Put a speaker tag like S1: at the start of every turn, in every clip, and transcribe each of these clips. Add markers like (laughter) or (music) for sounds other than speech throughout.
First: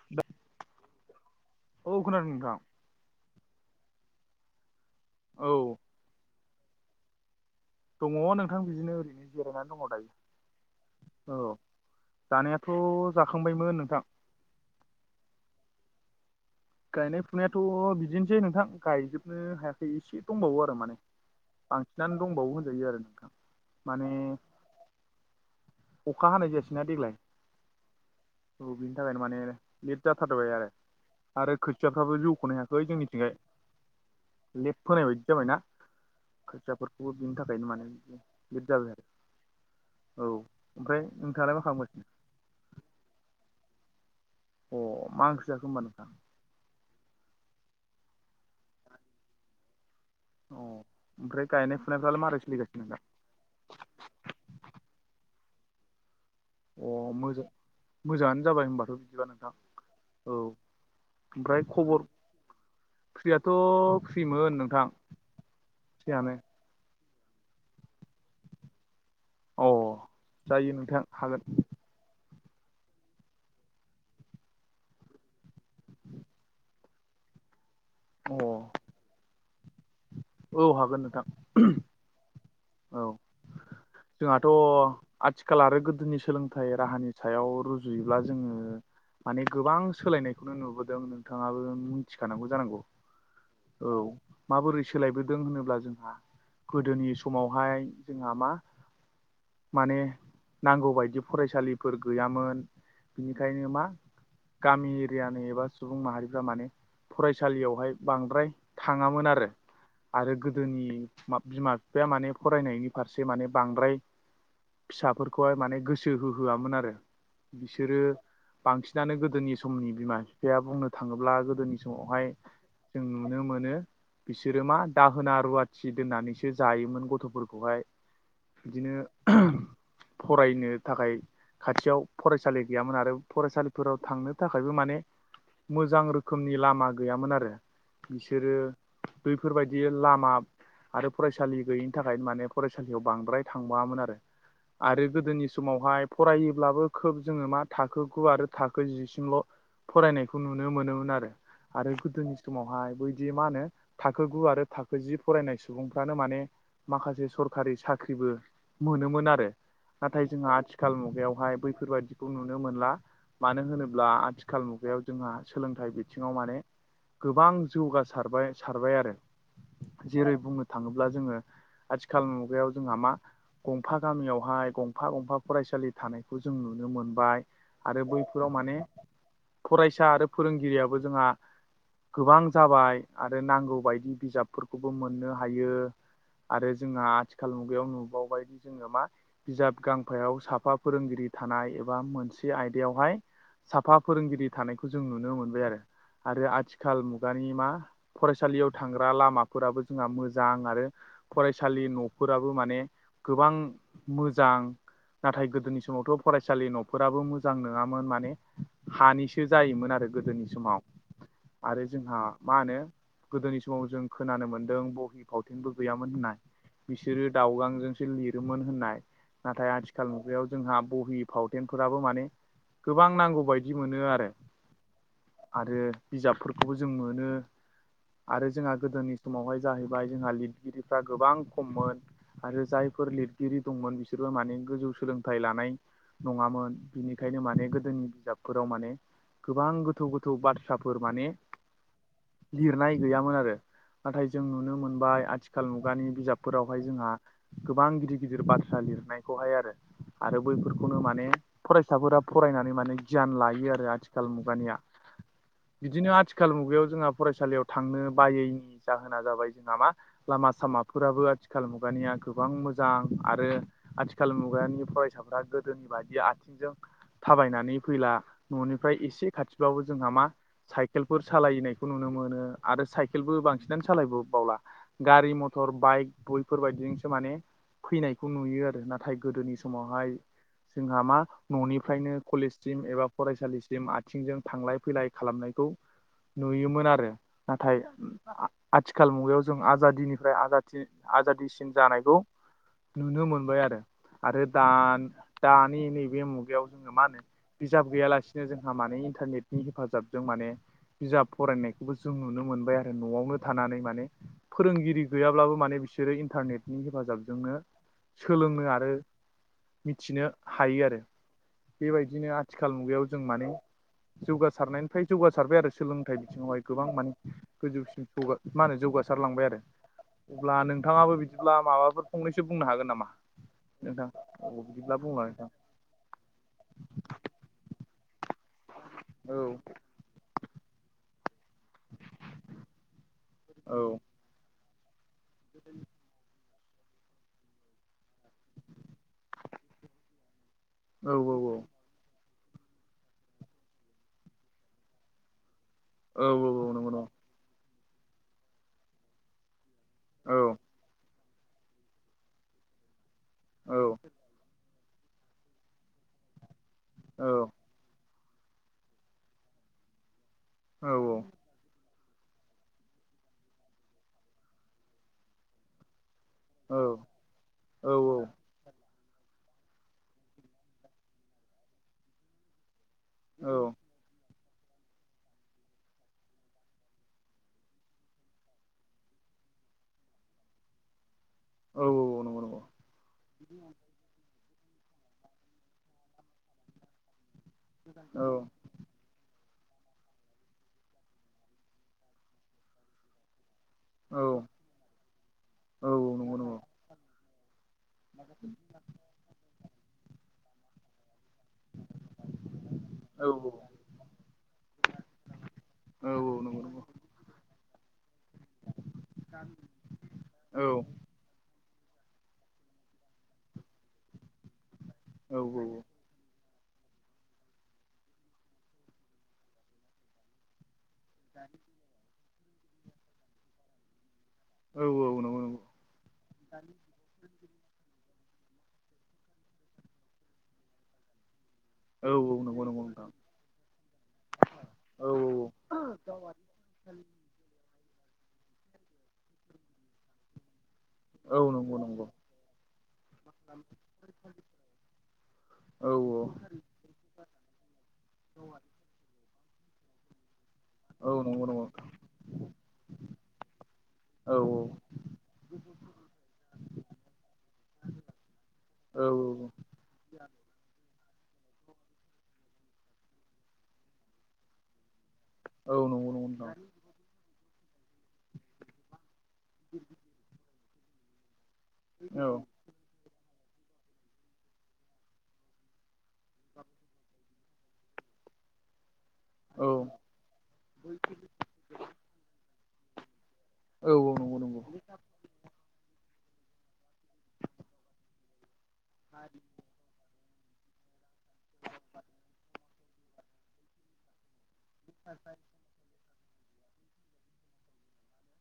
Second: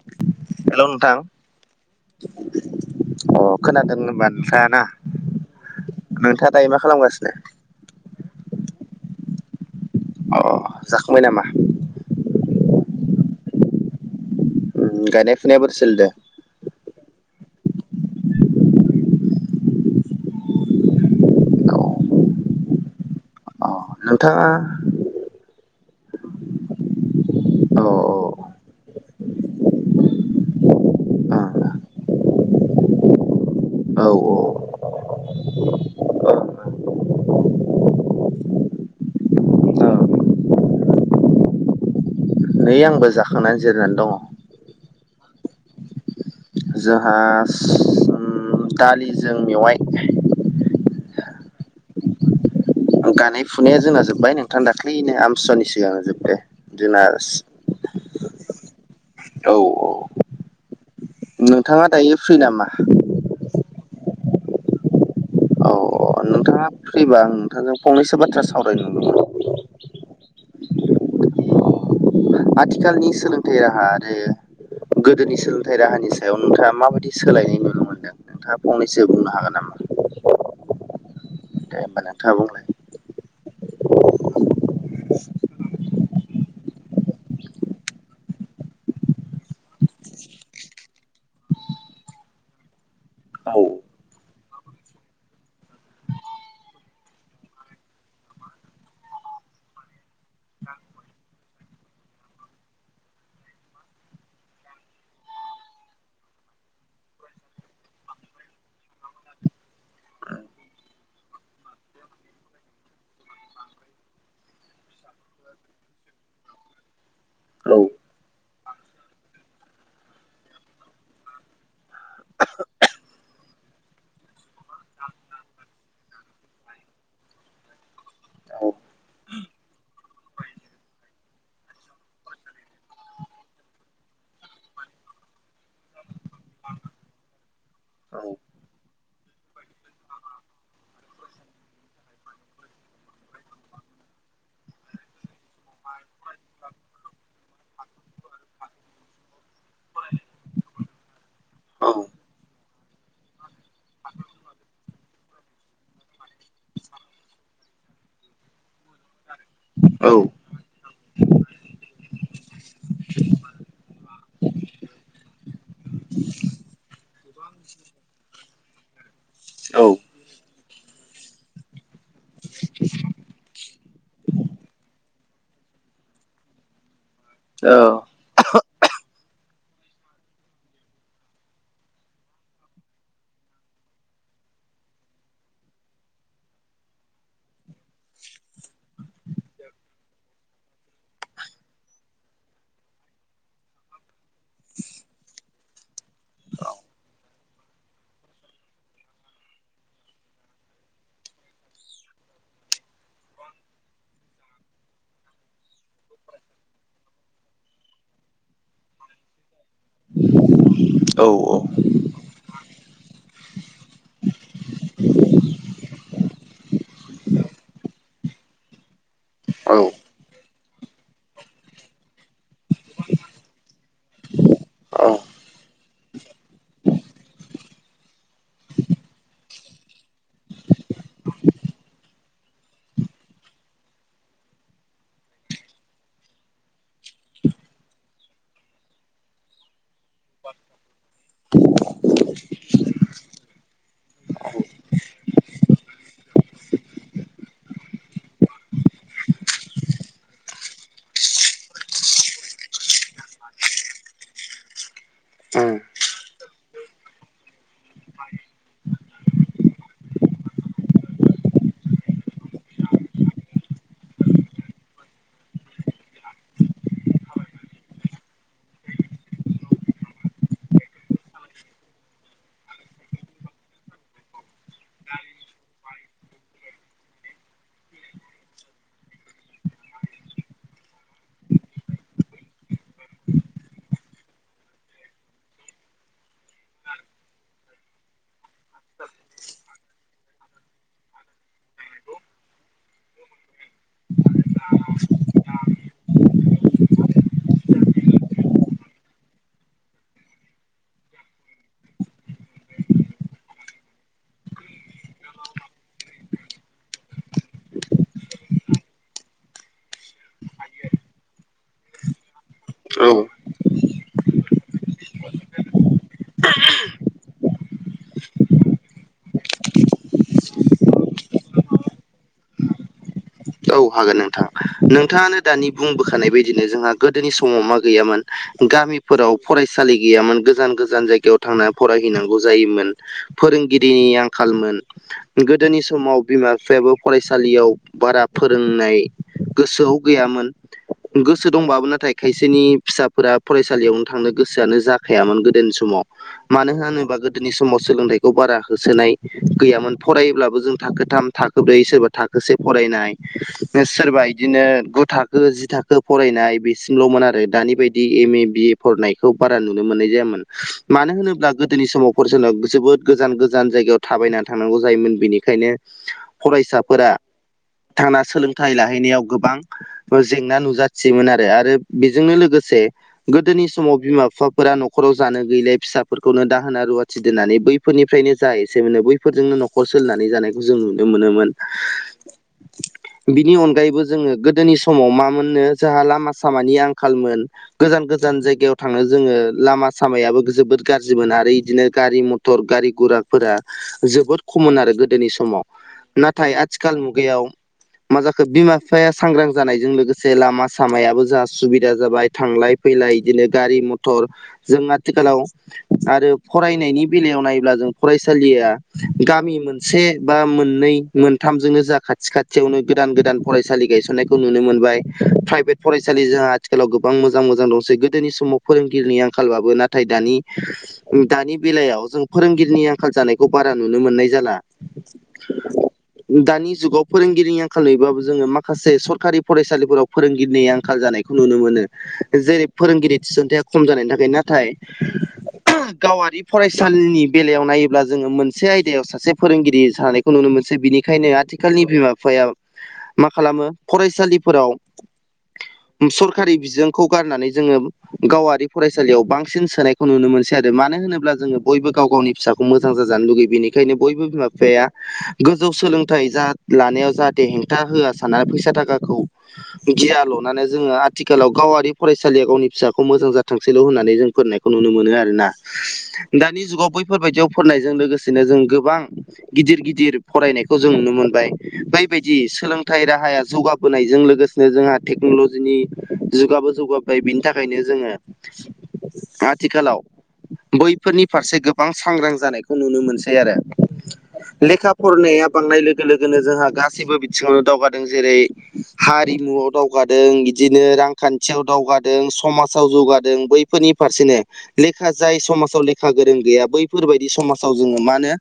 S1: (unintelligible)
S2: Hello नोंथां
S1: औ खोनादों नोंथां
S2: अ' खोनादों होनबा नोथांआ ना।
S1: औ
S2: नोंथाङा दायो मा खालामगासिनो।
S1: दङ नोंथां बिदिनो ओरैनो जिरायनानै दङ दायो।
S2: अ' जाखांबाय
S1: औ
S2: नामा?
S1: जानायाथ' जाखांबायमोन नोंथां।
S2: उम गायनाय फुनाया बोरै सोलिदो।
S1: गायनाय फुनायाथ' बिदिनोसै नोंथां गायजोबनो हायाखै एसे दंबावो आरो माने।
S2: औ
S1: बांसिनानो दंबावो होनजायो आरो नोंथां।
S2: अ
S1: माने
S2: नोंथाङा
S1: अखा हानाय जायासैना देग्लाय।
S2: औ
S1: औ बिनि थाखायनो माने लेट जाथारबाय आरो। आरो खोथियाफ्राबो जौखनो हायाखै जोंनिथिंहाय।
S2: औ औ।
S1: लेट फोनाय बायदि जाबायना खोथियाफोरखौ बिनि थाखायनो माने लेट जाबाय आरो। औ ओमफ्राय नोंथाङालाय मा खालामगासिनो?
S2: नै आंबो जाखांनानै जिरायनानै दङ।
S1: अ मा ओंख्रि जाखो होनबा नोंथां।
S2: जोंहा ओम दालिजों मेवाइ।
S1: अ' ओमफ्राय गायनाय फुनायफ्रालाय मारै सोलिगासिनो दा?
S2: गानाय फुनाया जोंना जोब्बाय नोंथां दाख्लैनो आमथिसुवानि सिगां जोबबाय।
S1: अ मोजां मोजाङानो जाबाय होनबाथ' बिदिबा नोंथां औ। ओमफ्राय
S2: नोंथाङा
S1: खबर
S2: दायो फ्रि नामा?
S1: फ्रियाथ' फ्रिमोन नोंथां
S2: औ
S1: फ्रियानो।
S2: नोंथाङा फ्रिबा आं नोंथांजों फंनैसो बाथ्रा सावरायनो नंदोंमोन।
S1: अ अ जायो नोंथां हागोन।
S2: आथिखालनि सोलोंथाइ राहा आरो गोदोनि सोलोंथाइ राहानि सायाव नोंथाङा माबायदि सोलायनाय नुनो मोन्दों?
S1: अ
S2: नोंथाङा फंनैसो बुंनो हागोन नामा?
S1: औ हागोन नोंथां।
S2: होनबा नोंथांआ बुंलाय।
S1: औ। जोंहाथ' आथिखाल आरो गोदोनि सोलोंथाइ राहानि सायाव रुजुयोब्ला जोङो माने गोबां सोलायनायखौनो नुबोदों नोंथाङाबो मिथिखानांगौ जानांगौ। औ माबोरै सोलायबोदों होनोब्ला जोंहा गोदोनि समावहाय जोंहा मा माने नांगौ बायदि फरायसालिफोर गैयामोन। बिनिखायनो मा गामि एरियानि एबा सुबुं माहारिफ्रा माने फरायसालियावहाय बां बांद्राय थाङामोन आरो। आरो गोदोनि मा बिमा बिफाया माने फरायनायनि फारसे माने बांद्राय फिसाफोरखौहाय माने गोसो होहोआमोन आरो
S2: औ
S1: बिसोरो बांसिनानो गोदोनि समनि बिमा बिफाया बुंनो थाङोब्ला गोदोनि समावहाय जों नुनो मोनो बिसोरो मा दाहोना रुवाथि दोननानैसो जायोमोन गथ'फोरखौहाय।
S2: औ
S1: बिदिनो फरायनो थाखाय खाथियाव फरायसालि गैयामोन आरो फरायसालिफोराव थांनो थाखायबो माने मोजां रोखोमनि लामा गैयामोन आरो।
S2: औ
S1: बिसोरो बैफोरबायदि लामा आरो फरायसालि गैयिनि थाखायनो माने फरायसालियाव बांद्राय थांबाङामोन आरो। आरो गोदोनि समावहाय फरायोब्लाबो खोब जोङो मा थाखो गु आरो थाखो जिसिमल' फरायनायखौ नुनो मोनोमोन आरो आरो
S2: औ
S1: गोदोनि समावहाय बैदि मा होनो थाखो गु आरो थाखो जि फरायनाय सुबुंफ्रानो माने माखासे सरखारि साख्रिबो मोनोमोन आरो।
S2: औ
S1: नाथाय जोंहा आथि खाल मुगायावहाय बैफोरबायदिखौ नुनो मोनला। मानो होनोब्ला आथिखाल मुगायाव जोंहा सोलोंथाइ बिथिङाव माने गोबां जौगासारबाय सारबाय आरो
S2: औ
S1: जेरै बुंनो थाङोब्ला जोङो आथिखाल मुगायाव जोंहा मा गंफा गामियावहाय गंफा गंफा फरायसालि थानायखौ जों नुनो मोनबाय। आरो बैफोराव माने फरायसा आरो फोरोंगिरियाबो जोंहा गोबां जाबाय आरो नांगौ बायदि बिजाबफोरखौबो मोननो हायो आरो जोंहा आथिखाल मुगायाव नुबावबायदि जोङो मा बिजाब गांफायाव साफा फोरोंगिरि थानाय एबा मोनसे आयदायावहाय साफा फोरोंगिरि थानायखौ जों नुनो मोनबाय आरो। आरो आथि खाल मुगानि मा फरायसालियाव थांग्रा लामाफोराबो जोंहा मोजां आरो फरायसालि न'फोराबो माने गोबां मोजां नाथाय गोदोनि समावथ' फरायसालि न'फोराबो मोजां नङामोन माने हानिस सो जायोमोन आरो गोदोनि समाव।
S2: औ
S1: आरो जोंहा मा होनो गोदोनि समाव जों खोनानो मोनदों बहि फावथेनबो गैयामोन होननाय। बिसोरो दावगांजोंसो लिरोमोन होननाय नाथाय आथिखाल मुगायाव जोंहा बहि फावथेनफोराबो माने गोबां नांगौबायायदि मोनो आरो। आरो बिजाब खौबो जों मोनो आरो जोंहा गोदोनि समावहाय जाहैबाय जोंहा लिरगिरिफ्रा गोबां खममोन आरो जायफोर लिरगिरि दंमोन बिसोरबो माने गोजौ सोलोंथाइ लानाय नङामोन बिनिखायनो माने गोदोनि बिजाबफोराव माने गोबां गोथौ गोथौ बाथ्राफोर माने लिरनाय गैयामोन आरो नाथाय जों नुनो मोनबाय आथिखाल मुगानि बिजाबफोरावहाय जोंहा गोबां गिदिर गिदिर बाथ्रा लिरनायखौहाय आरो आरो बैफोरखौनो माने फरायसाफोरा फरायनानै माने गियान लायो आरो आथिखाल मुगानिया।
S2: औ
S1: बिदिनो आथिखाल आथिखाल मुगायाव जोंहा फरायसालियाव थांनो बायैनि जाहोना जाबाय जोंहा मा लामा सामाफोराबो आथिखाल मुगानिया गोबां मोजां आरो आथिखाल मुगानि फरायसाफ्रा गोदोनि बायदि आथिंजों थाबायनानै फैला न'निफ्राय एसे खाथिबाबो जोंहा मा साइकेलफोर सालायनायखौ नुनो मोनो आरो साइकेलबो बांसिनानो सालायबोबावला गारि मथर बाइक बैफोरबायदिजोंसो माने फैनायखौ नुयो आरो नाथाय गोदोनि समावहाय जोंहा मा न'निफ्रायनो कलेजसिम एबा फरायसालिसिम आथिंजों थांलाय फैलाय खालामनायखौ नुयोमोन आरो नाथाय आथिखाल मुगायाव जों आजादिनिफ्राय आजाद आजादिसिन जानायखौ नुनो मोनबाय आरो। आरो द दानि नैबे मुगायाव जोङो मा होनो बिजाब गैयालासिनो जोंहा माने इन्टारनेटनि हेफाजाबजों माने बिजाब फरायनायखौबो जों नुनो मोनबाय आरो न'आवनो थानानै माने फोरोंगिरि गैयाब्लाबो माने बिसोरो इन्टारनेटनि हेफाजाबजोंनो सोलोंनो आरो मिथिनो हायो आरो बेबायदिनो आथिखाल मुगायाव
S2: औ
S1: जों माने जौगासारनायनिफ्राय जौगासारबाय आरो सोलोंथाइ बिथिङावहाय गोबां माने गोजौसिम जौगा मा होनो जौगासारलांबाय आरो अब्ला नोंथाङाबो बिदिब्ला माबाफोर फंनैसो बुंनो हागोन नामा?
S2: औ हागोन नोंथां।
S1: औ बिदिब्ला बुंलाय
S2: नोंथाङानो
S1: नोंथां
S2: दानि बुंबोखानाय बायदिनो जोंहा गोदोनि समाव मा गैयामोन गामिफोराव
S1: औ
S2: फरायसालि गैयामोन गोजान गोजान जायगायाव थांना फरायहैनांगौ जायोमोन
S1: औ
S2: फोरोंगिरिनि आंखालमोन गोदोनि समाव। बिमा बिफायाबो फरायसालियाव बारा फोरोंनाय गोसोआव गैयामोन।
S1: औ
S2: गोसो
S1: औ
S2: दंबाबो नाथाय खायसेनि फिसाफोरा फरायसालियावनो थांनो गोसोआनो जाखायामोन गोदोनि समाव। मानो
S1: औ नंगौ
S2: होन
S1: नंगौ
S2: होनोबा गोदोनि समाव सोलोंथाइखौ बारा होसोनाय गैयामोन
S1: औ
S2: फरायोब्लाबो जों। थाखोथाम थाखो ब्रै सोरबा थाखोसे फरायनाय
S1: औ
S2: सोरबा बिदिनो गु थाखो जि थाखो फरायनाय बिसिमल'मोन
S1: औ
S2: आरो दानि बायदि। ए मे बिए फरायनायखौ बारा नुनो मोननाय जायोन
S1: औ
S2: मानो
S1: औ
S2: होनोब्ला गोदोनि समाव। फरायसालियाव जोबोद गोजान गोजान जायगायाव थाबायनानै थांनांगौ जायोमोन बेनिखायनो।
S1: औ
S2: फरायसाफोरा थांना सोलों लोंथाइ लाहैनायाव गोबां जेंना नुजाथियोमोन आरो आरो बेजोंनो लोगोसे। गोदोनि समाव बिमा बिफा फोरा नखराव जानो गैलाय फिसाफोरखौनो दाहोना रुवाथि दोन्नानै बैफोरनिफ्रायनो जा एसे मोनो बैफोर बे फोरजोंनो न'खर सोलिनानै जानायखौ जों नुनो मोनोमोन।
S1: औ नंगौ
S2: बिनि अनगायैबो जोङो गोदोनि समाव मामोननो जोंहा लामा सामानि आं खाल मोन गोजान
S1: औ
S2: गोजान जायगायाव थांनो जोङो लामा सामायाबो जोबोद गाज्रिमोन आरो इदिनो गारि मथर गारि गुराफोरा जोबोद
S1: औ
S2: खमन आरो गोदोनि समाव
S1: औ नंगौ
S2: नाथाय
S1: नंगौ
S2: आथिखाल मु गायाव मा जाखो बिमा बिफाया सांग्रां जानायजों लोगोसे लामा सामायाबो जा सुबिदा जाबाय थांलाय फैलाय
S1: औ
S2: बिदिनो गारि मथर जों आथिखालाव।
S1: औ
S2: आरो
S1: औ नंगौ नंगौ
S2: फरायनायनि बेलायाव नाब्ला जों फरायसालिया गामि मोनसे बा
S1: औ औ
S2: मोननै मोनथामजोंनो जा खाथि खाथियावनो गोदान गोदान फरायसालि गायसननायखौ नुनो मोनबाय
S1: औ
S2: प्राइभेट फरायसा फरायसालि जोंहा आथिखालाव गोबां मोजां मोजां दंसै गोदोनि समाव फोरोंगिरिनि आंखालबाबो नाथाय दानि दानि बेलायाव जों फोरोंगिरिनि आंखाल जानायखौ बारा नुनो मोननाय जाला।
S1: औ। नंगौ
S2: दानि। जुगाव फोरोंगिरिनि आंखाल नुयोबाबो जोङो माखासे सरखारि फरायसालिफोराव फोरोंगिरिनि आंखाल जानायखौ नुनो मोनो।
S1: औ नंगौ
S2: जेरै
S1: नंगौ नोंथां
S2: फोरोंगिरि थिसनथाया खम जानायनि थाखाय नाथाय।
S1: औ
S2: गावारि फरायसालिनि बेलायाव नायोब्ला जोङो मोनसे आयदायाव सासे फोरोंगिरि जानायखौ नुनो मोनसै बिनि बेखायनो
S1: औ नंगौ
S2: आथिखालनि
S1: नंगौ
S2: बिमा बिफाया मा खालामो फरायसालिफोराव।
S1: औ
S2: सरकारि बिजों। खौ गारनानै जोङो गावारि फरायसालियाव बांसिन सोनायखौ नुनो मोनसै। आरो मानो
S1: औ
S2: होनोब्ला
S1: नंगौ
S2: जोङो
S1: नंगौ
S2: बयबो गाव गावनि फिसाखौ मोजां जाजानो लुगैयो बेनिखायनो बयबो
S1: औ
S2: बिमा बिफाया। गोजौ सोलोंथाइ लानायाव जाहाथे हेंथा होआ साननानै फैसा
S1: औ
S2: थाखाखौ गिया ल'नानै जोङो आथिखालाव गावारि फरायसालिया गावनि फिसाखौ मोजां जाथोंसैल' होननानै जों फोरोंनाय खौ नुनो मोनो आरोना
S1: औ नंगौ नंगौ नोंथां
S2: दानि जुगाव बै बेफोरबायदियाव फरायनायजों लोगोसेनो जों गोबां गिदिर गिदिर फरायनायखौ जों नुनो मोनबाय।
S1: औ
S2: बैबायदि सोलोंथाइ राहाया जौगाबोनायजों लोगोसेनो जोंहा टेक्न'लजिनि जुगाबो जौगाबबाय बिनि थाखायनो जोङो
S1: औ
S2: आथिखालाव बैफोरनि फारसे गोबां सांग्रां जानायखौ नुनो मोनसै आरो।
S1: औ नंगौ नंगौ
S2: लेखा फरायनाया बांनाय लोगो लोगोनो जोंहा गासैबो बिथिङावनो दावगादों जेरै हारिमुआव। दावगादों बिदिनो रांखान्थियाव दावगादों समाजाव जौगादों बैफोरनि फारसेनो। लेखा जाय समाजाव लेखा गोरों गैया बैफोरबायाददि समाजाव जोङो मानो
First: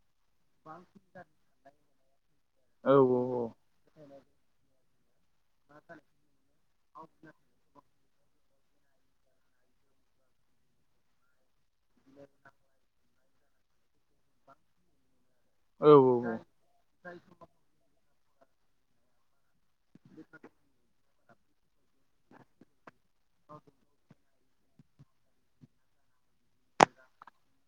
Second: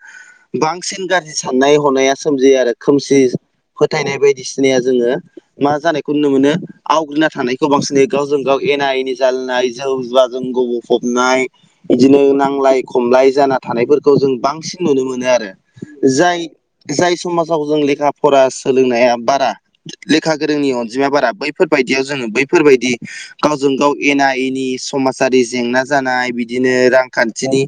S2: बांसिन गाज्रि साननाय हनाया सोमजियो आरो
S1: औ
S2: खोमसि।
S1: औ
S2: फोथायनाय बायदिसिनाया जोङो मा जानायखौ नुनो मोनो आवग्रिना थानाय खौ बांसिन गावजों गाव एना एनि जालनाय जौ जुवाजों गब'फबनाय। बिदिनो नांलाय खमलाय जाना थानायफोरखौ जों बांसिन नुनो मोनो। आरो
S1: औ
S2: जाय जाय समाजाव जों लेखा फरा सोलोंनाया बारा लेखा गोरोंनि अनजिमाया बारा बै फोरबायायदियाव जोङो बैफोरबायदि गावजों गाव एनाय नि समाजारि जेंना जानाय बिदिनो रांखान्थिनि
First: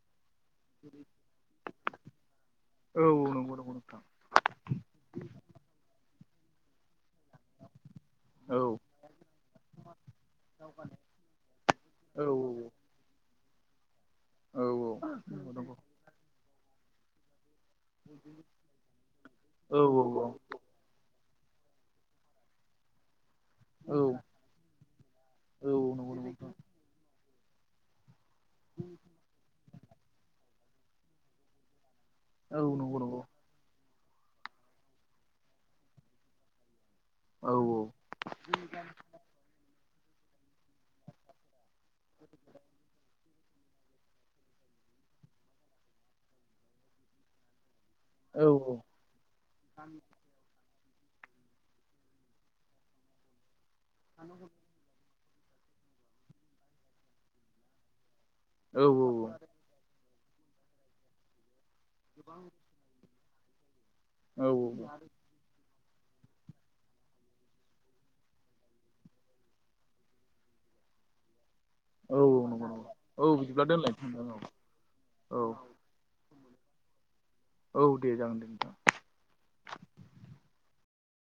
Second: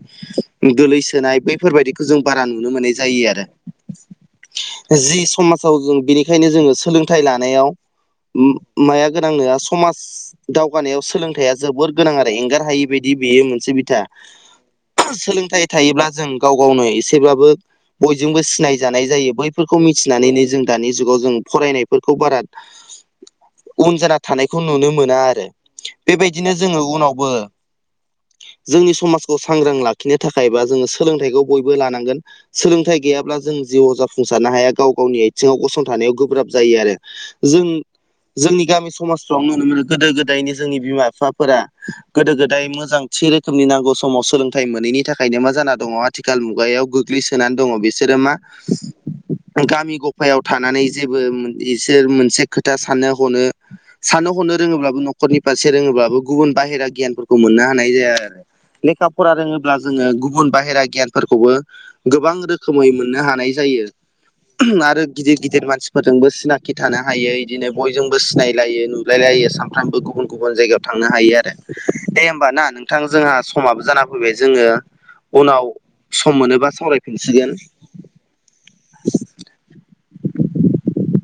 S2: गोलैसोनाय बैफोरबायाददिखौ जों बारा नुनो मोननाय
S1: औ
S2: जायो आरो।
S1: (unintelligible)
S2: जि समाजाव जों बिनिखायनो जोङो सोलोंथाइ लानायाव
S1: औ औ
S2: माया गोनां नोङा समाज दावगानायाव सोलोंथायाइा जोबोर गोनां आरो एंगार हायि बाय बि बेयो मोनसे बिथा
S1: औ नंगौ नंगौ औ नंगौ औ नंगौ
S2: सोलोंथाइ
S1: नंगौ
S2: थायोब्ला जों गाव गावनो एसेब्लाबो जोंबो सिनाय जानाय जायो
S1: औ
S2: बैफोरखौ
S1: औ नंगौ
S2: मिथिनानैनो जों दानि जुगाव जों फरायनायफोरखौ बारा उन
S1: नंगौ
S2: जाना
S1: औ
S2: थानायखौ नुनो मोना। आरो बेबायदिनो जोङो उनावबो जोंनि समाजखौ सांग्रां लाखिनो थाखाय बा जोङो सोलोंथाइखौ बयबो लानांगोन सोलोंथाइ गैयाब्ला जों जिउआव जाफुंसारनो हाया गाव गावनि आथिङाव गसंथानायाव गोब्राब जायो। आरो जों जोंनि गामि समाजफ्राव नुनो मोनो गोदो गोदायनि जोंनि बिमा बिफाफोरा गोदो गोदाय मोजांथि खोमनि नांगौ समाव सोलोंथाइ मोनैनि थाखायनो मा जाना दङ आथिखाल मुगायाव गोग्लैसोनानै दङ। बे सोरो मा गामि ग फायाव थानानै जेबो बिसोर मोनसे खोथा साननो हनो साननो हरनो रोङोब्लाबो नखरनि फारसे रोङोब्लाबो गुबुन बाहेरा गियानफोरखौ मोननो हानाय जाया आरो। लेखा फरा रोङोब्ला जोङो गुबुन बाहेरा गियानफोरखौबो गोबां रो खोमाय मोननो हानाय जायो। आरो गिदिर गिदिर मानसिफोरजोंबो सिनाखि थानो हायो बिदिनो बयजोंबो सिनायलायो नुलायलायो सानफ्रोमबो गुबुन गुबुन जायगायाव थांनो हायो आरो। दे होमबा ना नोंथां जोंहा
S1: बिदिब्ला
S2: समाबो जाना
S1: दोनलायनोसै
S2: फैबाय
S1: नोंथां
S2: जोङो
S1: औ
S2: उनाव सम मोनोबा सावरायफिनसिगोन।
S1: औ दे जागोन दे नोंथां
S2: (inaudible)